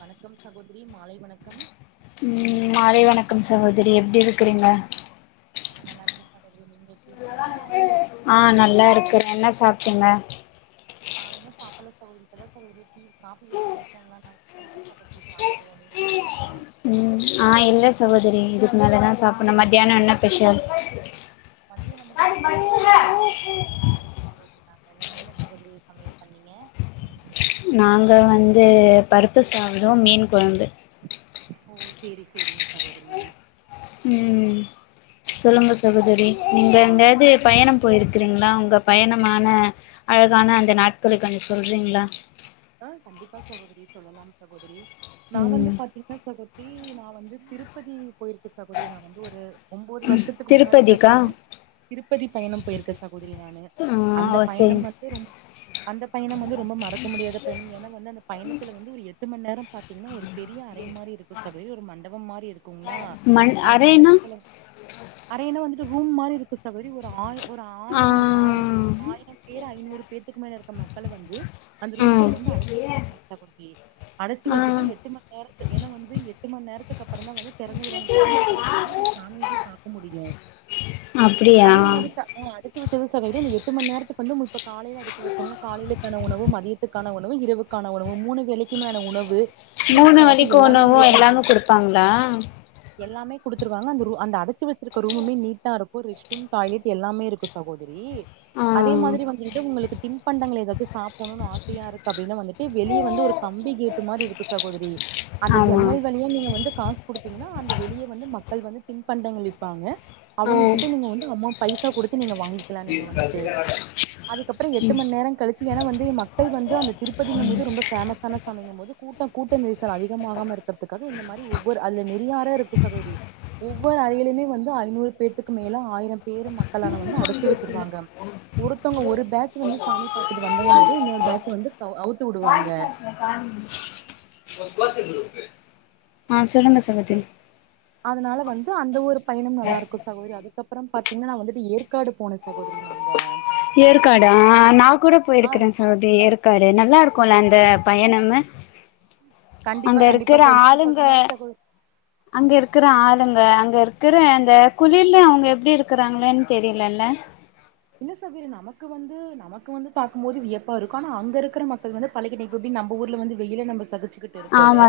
வணக்கம் சகோதரி மாலை வணக்கம். ம் மாலை வணக்கம் சகோதரி எப்டி இருக்றீங்க? நா நல்லாருக்கே சகோதரி நீங்க எப்டி இருக்கீங்க? ஆ நல்லாருக்குற. என்ன சாப்டிங்க? நா இன்னு சாப்பல்ல சகோதரி இப்பதா சகோதரி டீ காஃபி வெச்சு குடிச்சங்ளா நா [inaudible] சகோதரி சாப்புடுவோ நீங் சாப் டிங்ளா? ம் ஆ இல்ல சகோதரி இதுக்கு மேலதா சாப்பன்னு மத்தியானோ என்ன பெஷல்? மதியோ வந்துட்டு பாத்திங்ன்னா கேரட் பீன்ஸ் சாம்பார் வெச்சி ரசோ [inaudible] சகோதரி நாங்க. நீங்க என்ன சகோதரி சமையல் பண்ணீங்க? நாங்க வந்து பருப்பு சாதோ மீன் கொழம்பு. ஓ சேரி சேரிங்க சகோதரி. ம் ம் சொல்லுங்க சகோதரி. நீங்க எங்காவ்து பயணம் போயிருக்கிறீங்களா உங்க பயணமான அழகான அந்த நாட்கள கொஞ்சோ சொல்றீங்ளா? ஆ கண்டிப்பா சகோதரி சொல்லலாம் சகோதரி நா வந்து ம் பாத்தீங்ன்னா சகோ தரி நா வந்து திருப்பதி போயிருக்கே சகோதரி நா வந்து ஒரு ஒம்போது வர்ஷத்துக்கு முன்னாடி திருப்பதிக்கா பாத்தீங்ன்னா திருப்பதி பயணம் போயிருக்கே சகோதரி நானு. ஆ அந்த ஓ பயணம் சரிங்க வ ந்ட்டு ரொம்போ அந்த பயணம் வந்து ரொம்ப மறக்க முடியாத பயணம் ஏனா வந்து அந்த பயணத்துல வந்து ஒரு எட் டு மண் நேரம் பாத்தீங்ன்னா ஒரு பெரிய அறை மாரி இருக்கு சகோதரி ஒரு மண்டபம் மாரி இருக்குங்ளா. மண் அந்த அறைனா மண்டபத்துல அறைனா வந்துட்டு ரூம் மாரி இருக்கு சகோதரி ஒரு ஆளு ஒரு ஆ ஆயிரம் ஆயிர ஆயிரம் பேர் ஐநூறு பேத்துக்கு மேல இருக்க மக்கள வந்து அந்த ஆ ரூம் ல அட [inaudible] [unintelligible] அடச்சி வெச்சுட்டு ஆ எட்டு மண் நேரத்து ஏனா வந்து எட்டு மண் நேரத்துக்கு அப்புறந்தா வந்து தெறந்து விடாம தெறந்து விட்டதுக்கப்புறந்தா நம்ம சாமியவே பாக்க முடியு. அப்டியா அதே மாரி சா உ அடச்சு வெச்சத சொன்னீகள் நீ எட்டு மண் நேரத்துக்கு வந்து உங்குள் இப்ப காலைல அடச்சு வெச்சாங்னா காலைலிக்கான உணவு மதியத் துக்கான உணவு இரவுக்கான உணவு மூணு வேலைக்குமான உணவு டீ மூணு காஃபி வேலைக்கு எல்லாமே உணவு எங்களுக்கு எல்லாமே குடுத்துருவாங்க குடுப்பாங்ளா? எல்லாமே குடுத்துருவாங்க அந்த ரு அடைச்சு வெச்சிருக்க ரூமுமே நீட்டா இருக்கு ரெஸ்ட்டூம் டாய்லெட் எல்லாமே இருக்கு ஸ் சகோதரி ஆ அதே மாரி வந்து இது உங்குளுக்கு தின்பண்டங்கள் எதாச்சு சாப்புணுனு ஆச சையா இருக்கு அப்டின்னா வந்துட்டு வெளிய வந்து ஒரு கம்பி கேட்டு மாரி இருக்கு சகோதரி அந்த ஆமா ஜன்னல் வழியா நீங்க வந்து காசு குடுத்தீங்கன்னா அந்த வெளிய வந்து மக்கள் வந்து தின்பண்டங்கள் விப்பாங்க. ஆ அவுங்க கிட்ட நீங்க வந்து அமௌ பைசா குடுத்து நீங்க வாங்கி க்லா நீங்க வந்துட்டு அதுக்கப்புறோ எட்டு ம் மண் நேரோ கழிச்சு ஏனா வந்து ம க்கள் வந்து அந்த திருப்பதிங்கும் போது ரொம்ப ஃபேமஸ்சான சாமிங்கம் போது கூட்டோ கூட்ட நெரிசல் அதிகமாகாம இரு க்கர்த்துக்காக இந்த மாரி ஒவ்வொரு அதுல நெறியா அற இருக்கு சகோதரி. ஒவ்வொரு அறையிலயுமே வந்து ஐநூறு பேத்துக்கு மேல ஆயிரம் பேரு மக்களான வந்து அடைச்சு வச்சிருவாங்க ஒருத்தவங்க ஒரு பேட்ச் வந்து சாமி பாத்துட்டு வந்தோனே ஏத இன்னொரு பேட்ச வந்து அவு அவுத்து விடுவாங்க [unintelligible] ஆ சொல்லுங்க ஸ் தாங்க அதனால வந்து அந்த ஒரு பயணும் நல்லா இருக்கு சகோதரி அதுக்கப்புறம் பாத்தீங்கன்னா நா வந்துட்டு ஏற்காடு போனே சகோதரி அங்க ஏற்காடா நா கூட போயிருக்கறேன் ஸ் அது ஏற்காடு நல்லா இருக்குல அந்த பயணமு கண்டிப்பா அங்க கண்டிப்பா இருக்கிற சார் நீங்க ஆளுங்க சொல்ற மாரி சகோதரி அங்க இருக்கிற ஆளுங்க அங்க இருக்கிற அந்த குளர்ல அவங்க எப்டி இருக்கிறாங்களேன்னு தெரியலல்ல என்ன சகோதரி நமக்கு வந்து நமக்கு வந்து பாக்கும்போது வியப்பா இருக்கு ஆனா அங்க இருக்கிற மக்கள் வந்து பழகிடே இப்ப எப்டி நம்ப ஊர்ல வந்து வெயில நம்ம சகிச்சிக்கிட்டு இருக்கோல ஆமா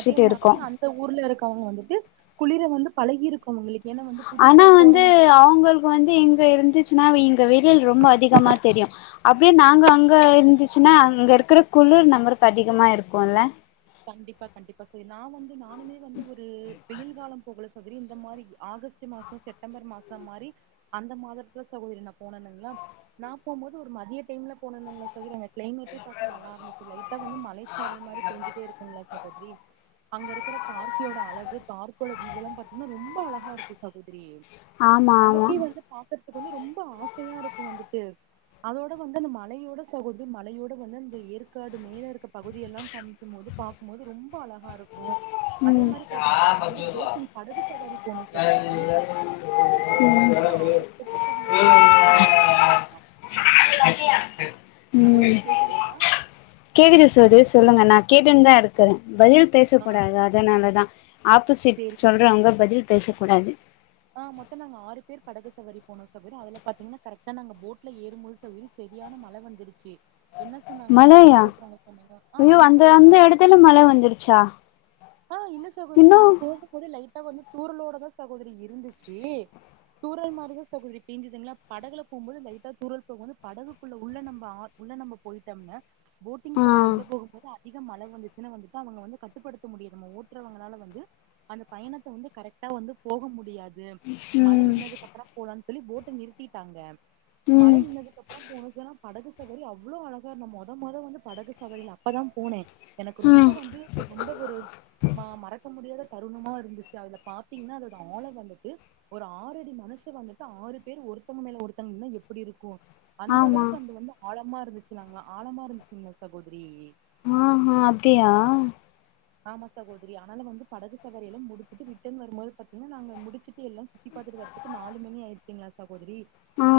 அதே இருக்கோ மாதிரி அந் அந்த ஊர்ல இருக்கவங்க வந்துட்டு குளிர வந்து பழகி இருக்க முடில ஏனா வந்து புதுசா போறவங்க து அவுங்களுக்கு வந்து இங்க இருந்துச்சுன்னா வெ இங்க வெயில் ரொம்ப அதிகமா தெரியு அப் அப்டியே நாங்க அங்க இருந்துச்சுன்னா அங்க இருக்கிற குளிர் நம்பருக்கு அதிகமா இருக்கும்ல கண்டிப்பா கண்டிப்பா சேரி நா வந்து நானுமே வந்து ஒரு வெயில் காலம் போகல சகோதரி இந்த மாரி ஆகஸ்ட் மாஸ் செப்டம்பர் மாசம் மாரி அந்த மாதத்துல சகோதரி நா போன இல்லங்களா. நா போம்போது ஒரு மதிய டைம்ல போனனுங்களா சகோ கிளைமேட்டே பாக்க நல்லா இருந்துச்சு லைட்டா வந்து மலைச்சாரல் மாரி பெஞ்சுட்டே இருக்குங்ளா சகோதரி. அங்க இருக்கிற பார்க்கியோட அழகு பார்க்கோட வியூவெல்லாம் பாத்தீங்கன்னா ரொம்ப அழகா இருக்கு சகோதரி ஆமா ஆமா நமக்கே வந்து பாக்குறதுக்கு வந்து ரொம்ப ஆசையா இருக்கும் வந்துட்டு அதோட வந்து அந்த மழையோட சகோதி மழையோட வந்து அந்த ஏற்காடு மேலே இருக்க பகுதிய எல்லாம் காமிக்கும் போது பாக்கும்போது ரொம்ப அழகா இருக்கு அதே ம் மாரி பாத்தீங்கன்னா நாங்க வந்து போட்டிங் படகு சவாரி போனோம் சகோதரி படகு சவாரில வந்து ஆறு சின்ன பசங்களுக்கு பயணம் போக முடிச்சுட்டே ஆ சகோதரி ம் கேக்குதுங்களா கேக்குது சகோதரி சொல்லுங்க நா கேட்டுன்னு தா இருக்கறே பதில் பேசப் ஆ போறே அது அதுனாலதா ஆப்போசிட் சேரிங்க சொல்றவங்க பதில் பேசக் கூடாது ஆ மொத்த நாங்க ஆறு பேர் படகு சவாரி போனோம சகோதரி அதுல பாத்தீங்கன்னா கரெக்டா நாங்க போட்டுல ஏறும்போது சகோதரி சரியான மழ வந்துருச்சு என்ன சொன்னாங்கன்னா படகு மழையா ஓட்டுறவங்க சொன்னாங்க ஆ ஐயோ ஆமா அந்த சகோதரி அந்த நா எடத்துல மழ வந்துருச்சா ஆ இல்ல சகோதரி இன்னு நா போகும்போது லைட்டா வந்து தூரலோட தா சகோதரி இருந்துச்சு தூரல் மாறி தா சகோதரி பெஞ்சிதுங்களா படகுல போம் போது லைட்ட தூறல் போம் போது படகுக்குள்ள உள்ள நம்ப ஆ உள்ள நம்ம போயிட்டோம்ன போட்டிங் ஆ சவாரி உள்ள போகும் போது அதிக மழ வந்துச்சன்னு வந்துட்டு அவுங்க வந்து கட்டுப்படுத் து முடியது நம்ம ஓட்டுறவங்களால வந்து அந்த பயணத்த வந்து கரெக்டா வந்து போக முடியாது இதம் மழ ம் நின்னதுக்கு அப்புற போலானு சொல்லி போட்ட நிறுத்திட்டாங்க மழ ம் நின்னதுக்கப் அப்பற போனசேனா படகு சவாரி அவ்ளோ அழகா இருந்த மொத மொத வந்து படகு சவாரில அப்பதா போனே எனக்கு ரொம்ப ம் வந்து ரொம்ப ஒரு ம மறக்க முடியாத தருணமா இருந்துச்சு அதுல பாத்தீங்ன்னா அதோட ஆழங்கள் வந்து ஒரு ஆறு அடி மனுஷன் வந்துட்டு ஆறு பேர் ஒருத்தவங்க மேல ஒருத்தங்க நின்னா எப்டி இருக்கு அந்த ஆமா அளவுக்கு அந்த வந்து ஆழமா இருந்துச்சுனாங்களா ஆழமா இருந்துச்சுங்களா சகோதரி ஆ ஹ அப்டியா ஆமா சகோதரி ஆனால வந்து படகு சவாரி ல்லா முடிச்சட்டு ரிட்டன் வரும்போது பாத்தீங்கன்னா நாங்க முடிச்சுட்டு எல்லா பாரத்துட்டு வரதுக்கு நாலு மணி ஆயிருசிங்களா சகோதரி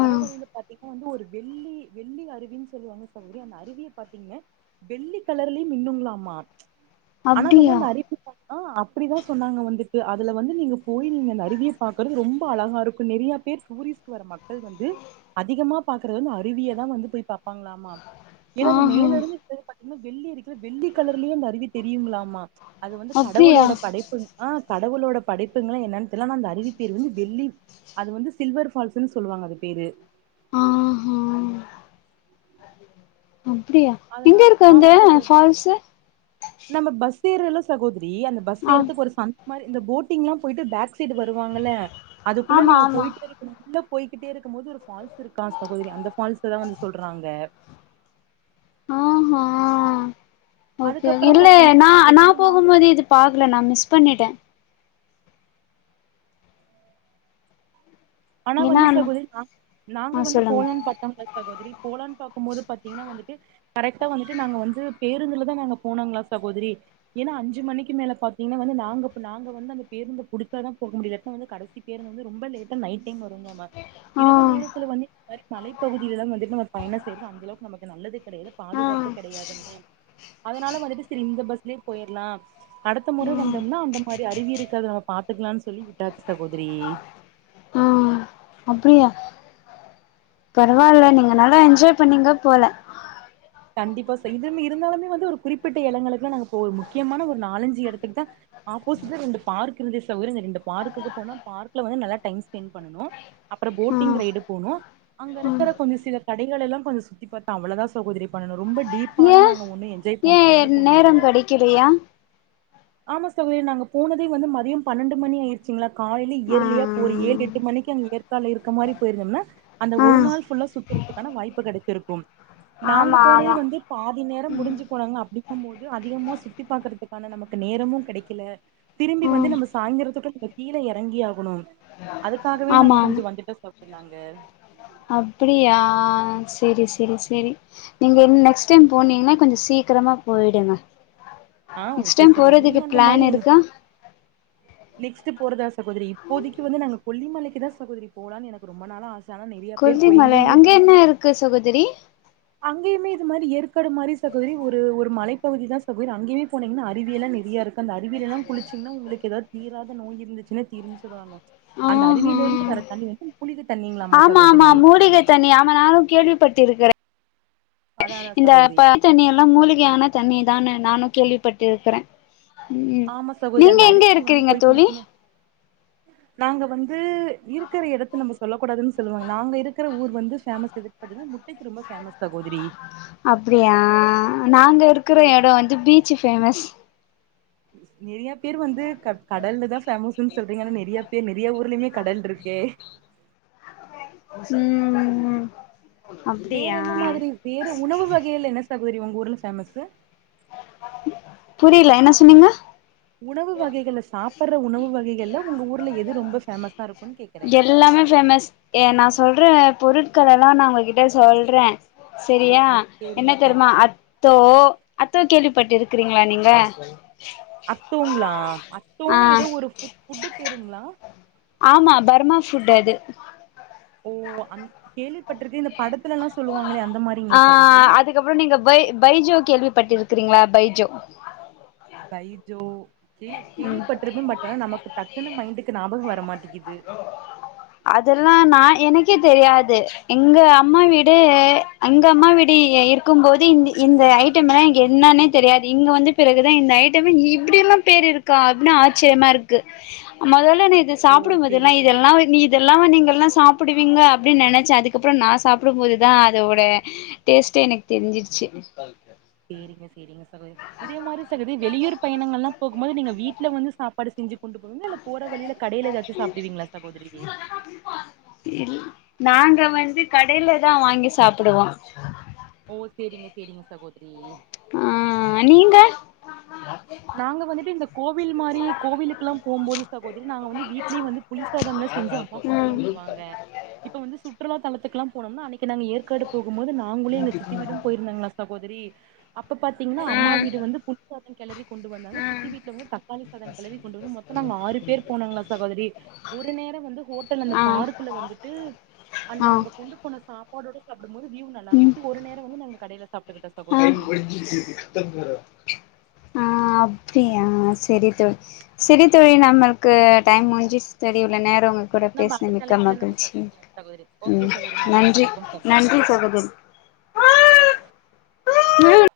வர வழியில பாத்தீங்கன வந்து ஒரு வெள்ளி வெள்ளி அருவின்னு சொல்லுவாங்க சகோதரி அந்த அருவியை பாத்தீங்க வெள்ளி கலர்லயு மின்னுங்களாமா ஆனா வந்து அப்டியா அந்த அருவி ஆ அப்டிதா சொன்னாங்க வந்துட்டு அதுல வந்து நீங்க போய் நீங்க அருவியை பாக்றது ரொம்ப அழகா இருக்கு நிறையா பேர் டுரிஸ்ட்க்கு வர மக்கள் வந்து அதிகமா பாக்றது வந்து அருவியதா வந்து போய் பாப்பாங்களாமா ஏன்னா அது ஆஹா மேல இருந்துங்கன்னா வெள்ளி அக்கிற வெள்ளி கலர்லயே அந்த அருவி தெரியுங்களாமா மா அது வந்து அப்டியா கடவுளோட படைப்பு ஆ கடவுளோட படைப்புங்களான்னு என்னெனு தெர்ல ந அந்த அறிவி பெயர் வந்து வெள்ளி அது வந்து சில்வர் ஃபால்ஸ்ன்னு சொல்லுவாங்க அது பேரு ஆ ஆ அப்டியா அதனா எங்க இருக்கு அந்த ஆமா சகோதரி ஃபால்ஸ்சு நம்ம பஸ் ஏறோம்ல சகோதரி அந்த பஸ் ஆ ஏறதுக்கு ஒரு சந் பாரு இந்த போட்டிங்ல்லா போயிட்டு பேக் சைடு வருவாங்கல்ல அதுக்குள்ள ஆமா நீங்க ஆமா போயிட்டு உள்ள போய்கிட்டே இருக்கு போது ஒரு ஃபால்ஸ் இருக்கா சகோதரி அந்த ஃபால்ஸ் தா வந்து சொல்றாங்க ஆமா ஓகே அதுக்கப்புறம் இல்ல பாத்தீங்கன்னா நா நா சகோதரி நாங்க போகுபோது இது பாக்கல நா மிஸ் பண்ணிடேன் ஆனா ஏன்னா வந்து சகோதரி நாங்க ஆ வந்து சொல்லுங்க போல்லாந்து பாத்தா சகோதரி போலான் பாக்குபோது பாத்தீங்கன்னா வந்துட்டு கரெக்டா வந்துட்டு நாங்க வந்து பேருந்துல தா நாங்க போனாங்களா சகோதரி ஏன்னா அஞ்சு மணிக்கு மேல பாத்தீங்கன்னா. வந்து நாங்க நாங்க வந்து அந்த பேருந்த பிடிச்ச தா போக முடிய வந்து கடைசி பேருந்து ரொம்ப லேட்டா நைட் டைம் வரும ஆ இரவு நேரத்தில்ல வலி இந்தமாரி மலைப்பகுதியில எல்லா வந்துட்டு நம்ம பயணோ செய்யறல அந்த அளவுக்கு நமக்கு நல்லது கிடையாது ஆ பாதுகாப்பு கிடையாதுங்களே அதுனால வந்துட்டு சரி இந்த பஸ்லே போயிடலாம் அடுத்த முறை ம் வந்தோம்னா அந்த மாதிரி அறிவி இருக்காது நம்ம பாத்துக்கலாம்னு சொல்லி விட்டாச்சி சகோதரியே அப்படியா பரவாயில்ல நீங்க நால்லா என்ஜாய் பண்ணீங்க போல கண்டிப்பா செயதுமே இருந்தாலுமே வந்து ஒரு குறிப்பிட்ட இடங்களுக்குல்லா நாங்க போல முக்கியமான ஒரு நாலஞ்சு இடத்துக்கு தா ஆப்போசிட்ல ரெண்டு பார்க் இருந்த சவுரிம் பார்குக்கு போன பார்க்ல வந்து நல்லா டைம் ஸ்பெண்ட் பண்னோ அப்றோ ஆ போட்டிங் ரைடு போனோ அங்க ம் இருக்கிற கொஞ்ச சில கடைகல்லா கொஞ்சோ சுத்தி பாத்தோ அவ்ளதா சகோதிரி பண்ணணு ரொம்ப டீப்பாலா ஏ நாங்க ஒண்ணு என்ஜாய் ஏ பண்ற மேலக்கு ஒண்ணு இல்ல நேரம் கெடைக்கலையா ஆமா சௌரி நாங்க போனதே வந்து மதியோ பன்னெண்டு மணி ஆயிடுச் ங்களா காலில ஆ இர்லியா ஒரு ஏழு எட்டு மணிக்கு அங்க ஏற்கால இருக்க மாதிரி போயிருங்கன்னா அந்த ஒரு ஆ நாள் ஃபுல்லா சுத்துறதுக்கான வாய்ப்பு கிடைச்சிருக்கு நாங்க ஆமா போனதே ஆமா வந்து பாதி நேரோ ம் முடிஞ்சு போனாங்க அப்படி போது அதிகமா சுத்தி பாக்குறதுக்கான நமக்கு நேரமு கிடைக்கல திரும்பி வந்து ம் நம்ம சாய்ந்தரத்துக்கு நம்ம கீழே இறங்கி ஆகணும் அதுக்காகவே நாங்க கொஞ்சோ வந்துட்டு சகோதரி நாங்க அப்புடியா சேரி சேரி சேரி நீங்க ன்ன நெக்ஸ்ட் டைம் போனீங்கன்னா கொஞ்சோ சீக்கிரமா போயிடுங்க ஆ நெக்ஸ்ட் ஓகே டைம் சகோதரி போறதுக்கு நீங்க அந்த மாரி பிளான் இருக்க நெக்ஸ்ட் போறதா சகோதரி இப்போதக்கு வந்து நாங்க கொல்லி மாலைக்கு தா சகோதரி போலான்னு எனக்கு ரொம்ப நாள ஆச ஆனா நிறைய பேர் போய் இங்க ஊர்ல இருந்து க்கு சகோதரி அங்கயுமே இது மாரி ஏற்காடு மாரி சகோதரி ஒரு ஒரு மலைப்பகுதி தா சகோதரி அங்கயுமே போனீங்கன்ன அருவி எல்லாம் நெறையா இருக்கு அந்த அருவிலலா எல்லா குளிச்சிங்கனா உங்களுக்கு ஏதாவது தீராத நோய் இருந்துச்சுன்னா தீருன்னு சொல்லுவாங்க அந்த ஆஹா அருவியில இருந்து வர தண்ணி வந்து மூலிக தண்ணீங்ளாமா ஆமா ஆமா சகோதரி மூலிகை தண்ணி ஆமா நானு கேள்விப்பட்டிருக்கிறே அதா அதா இந்த சகோதரி ப தண்ணியெல்லா மூலிகையான தண்ணி தான்னு நானும் கேள்விப்பட்டு இருக்குறேன் ம் ஆமா சகோதரி நீங்க அந்த எங்க அருவிக்கு வந்து இருக்கிறீங்க போய் தோழி குளிக்கணு நாங்க வந்து இருக்குற எடத்த நம்ப சொல்லக்கூடாதுன்னு சொல்லுவாங்க நாங்க இருக்குற ஊர் வந்து பேமஸ் துக்கு பாத்தீங்கன்னா முட்டைக்கு ரொம்ப ஃபேமஸ் சகோதரி அப்டியா நாங்க இருக்கிற பேரு எடோ வந்து பீச்சு ஃபேமஸ் நெறிய பேர் வந்து க கடல்ல தா ஃபேமஸ்ன்னு சொல்றீங்க ஆனா நெறைய பேர் நெறைய ஊர்லயுமே கடல் இருக்கே ம் வேற அப்டியா என்ன மாதிரி வேற உணவு வகையல என்ன சகோதரி உங்க ஊர்ல ஃபேமஸ்சு புரில என்ன சொன்னீங்க உணவு வகைகள்ல சாப்ட்ற உணவு வகைகள்ல உங்க ஊர்ல எது ரொம்ப ஃபேமஸா இருக்கும் எல்லாமே ஃபேமஸ் ஏ நா சொல்ற பொருட்களெல்லாம் நா ஒங்ககிட்ட சொல்றேன் சரியா சேரிங்க என்ன சேரி தெருமா அத்தோ அத்தோ கேள்விப்பட்டு இருக்கிறீங்களா நீங்க அத்தோங்களா ஆ அத்தோன்னு ஏதோ ஒரு ஃபு ஃபுட்டு பேருங்களா ஆமா பர்மா ஃபுட் அது ஓ அன் கேள்விப்பட்டிருக்கு இந்த படத்துல எல்லாம் சொல்லுவாங்களே அந்த மாரிங்களா சகோதரி அதுக்கப்புறம் நீங்க பை பைஜோ கேள்விப்பட்டுருக்கிறீங்களா பைஜோ பைஜோ கேளிவ் கேள்விப்பட்டிருப்ப பட் ஆனா நமக் டக்குன்னு மைண்டுக்கு ஞாபகம் வரமாட்டிக்கிது அதெல்லா நான் எனக்கே தெரியாது எங்க அம்மா வீடு அங்க அம்மா வீடு இருக்கும்போது இந் இந்த ஐட்டம் எல்லாம் எனக் என்னானே தெரியாது இங்க வந்து பிறகுதான் இந்த ஐட்டம்மே இப்டி எல்லாம் பேர் இருக்கா அப்டின் ஆச்சரியமா இருக்கு முதல்ல இது ஓ ப்புடுபோதெல்லா சேரி சேரி இதெல்லா நீ இதெல்லாமா நீங்க எல்லாம் சாப்புடுவீங்க அப்டின்னு நெனச்சே அதுக்கப்புறம் நா சாப்டும்போதுதா அதோட டேஸ்டே எனக்கு தெரிஞ்சிர்ச்சு சேரிங்க சேரிங்க ச கோதரி இதே மாரி சகதி வெளியூர் பயணங்கள் எல்லா போகும்போது நீங்க வீட்டுல வந்து சாப்பாடு செஞ்சுப் கொண்டு போவீங்களா இல்ல போற வழியில கடையில எதாச்சு சாப்புடுவீங்களா சகோதரி இல் நாங்க வந்து கடையில தான் வாங்கி சாப்புடுவோ ஓ சேரிங்க சேரிங்க சகோதரி ஆன் நீங்க நாங்க வந்துட்டு இந்த கோவில் மாரி கோவிலுக்குலா போம்போது சகோதரி நாங்க வந்து வீட்லயே வந்து புளிசாதம்லா செஞ்சு அம்மா கொண்டு வந்துருவாங்க இப்போ வந்து சுற்றுலா தலத்துக்கெல்லா போனம்னா அன்னைக்கு நாங்க ஏற்காடு போகும் போது நாங்களு எங்க சித்தி விடும் போயிருந்தங்களா சகோதரி அப்ப பாத்தீங்னா ஆ அம்மா வீடு வந்து புளிசாதம் கெளறி கொண்டு வந்தாங்க ஆ சித்தி வீட்ல வந்து தக்காளி சாதம் கெளறி கொண்டு வந்து மொத்தோ நாங்க ஆறு பேர் போனோங்களா சகோதரி ஒரு நேரோ வந்து ஹோட்டல் அந்த ஆ பார்க்குல வந்துட்டு அந்த ஆ நம்ம கொண்டு போன சாப்பாடோட சாப்டும்போது வ்யூ நல்லா இருந்துச்சு ஒரு நேரம் வந்து நாங்க கடைல சாப்டுகிட்டோம் ஆன் ஆன் அப்டியா செரி தோ செரி தோழி நம்மளுக்கு டைம் முடிஞ்சுச்சு தோழி இவ்ளோ நேரம் கூட நம்ம அடுத்த பேசினதுக்கு அழைப்புல நம்ம மகிழ்ச்சி சந்திக்கலா சகோதரி ஓகே ம் சகோதரி நன்றி வணக்கம் சகோதரி நன்றி சகோதரி. [inaudible]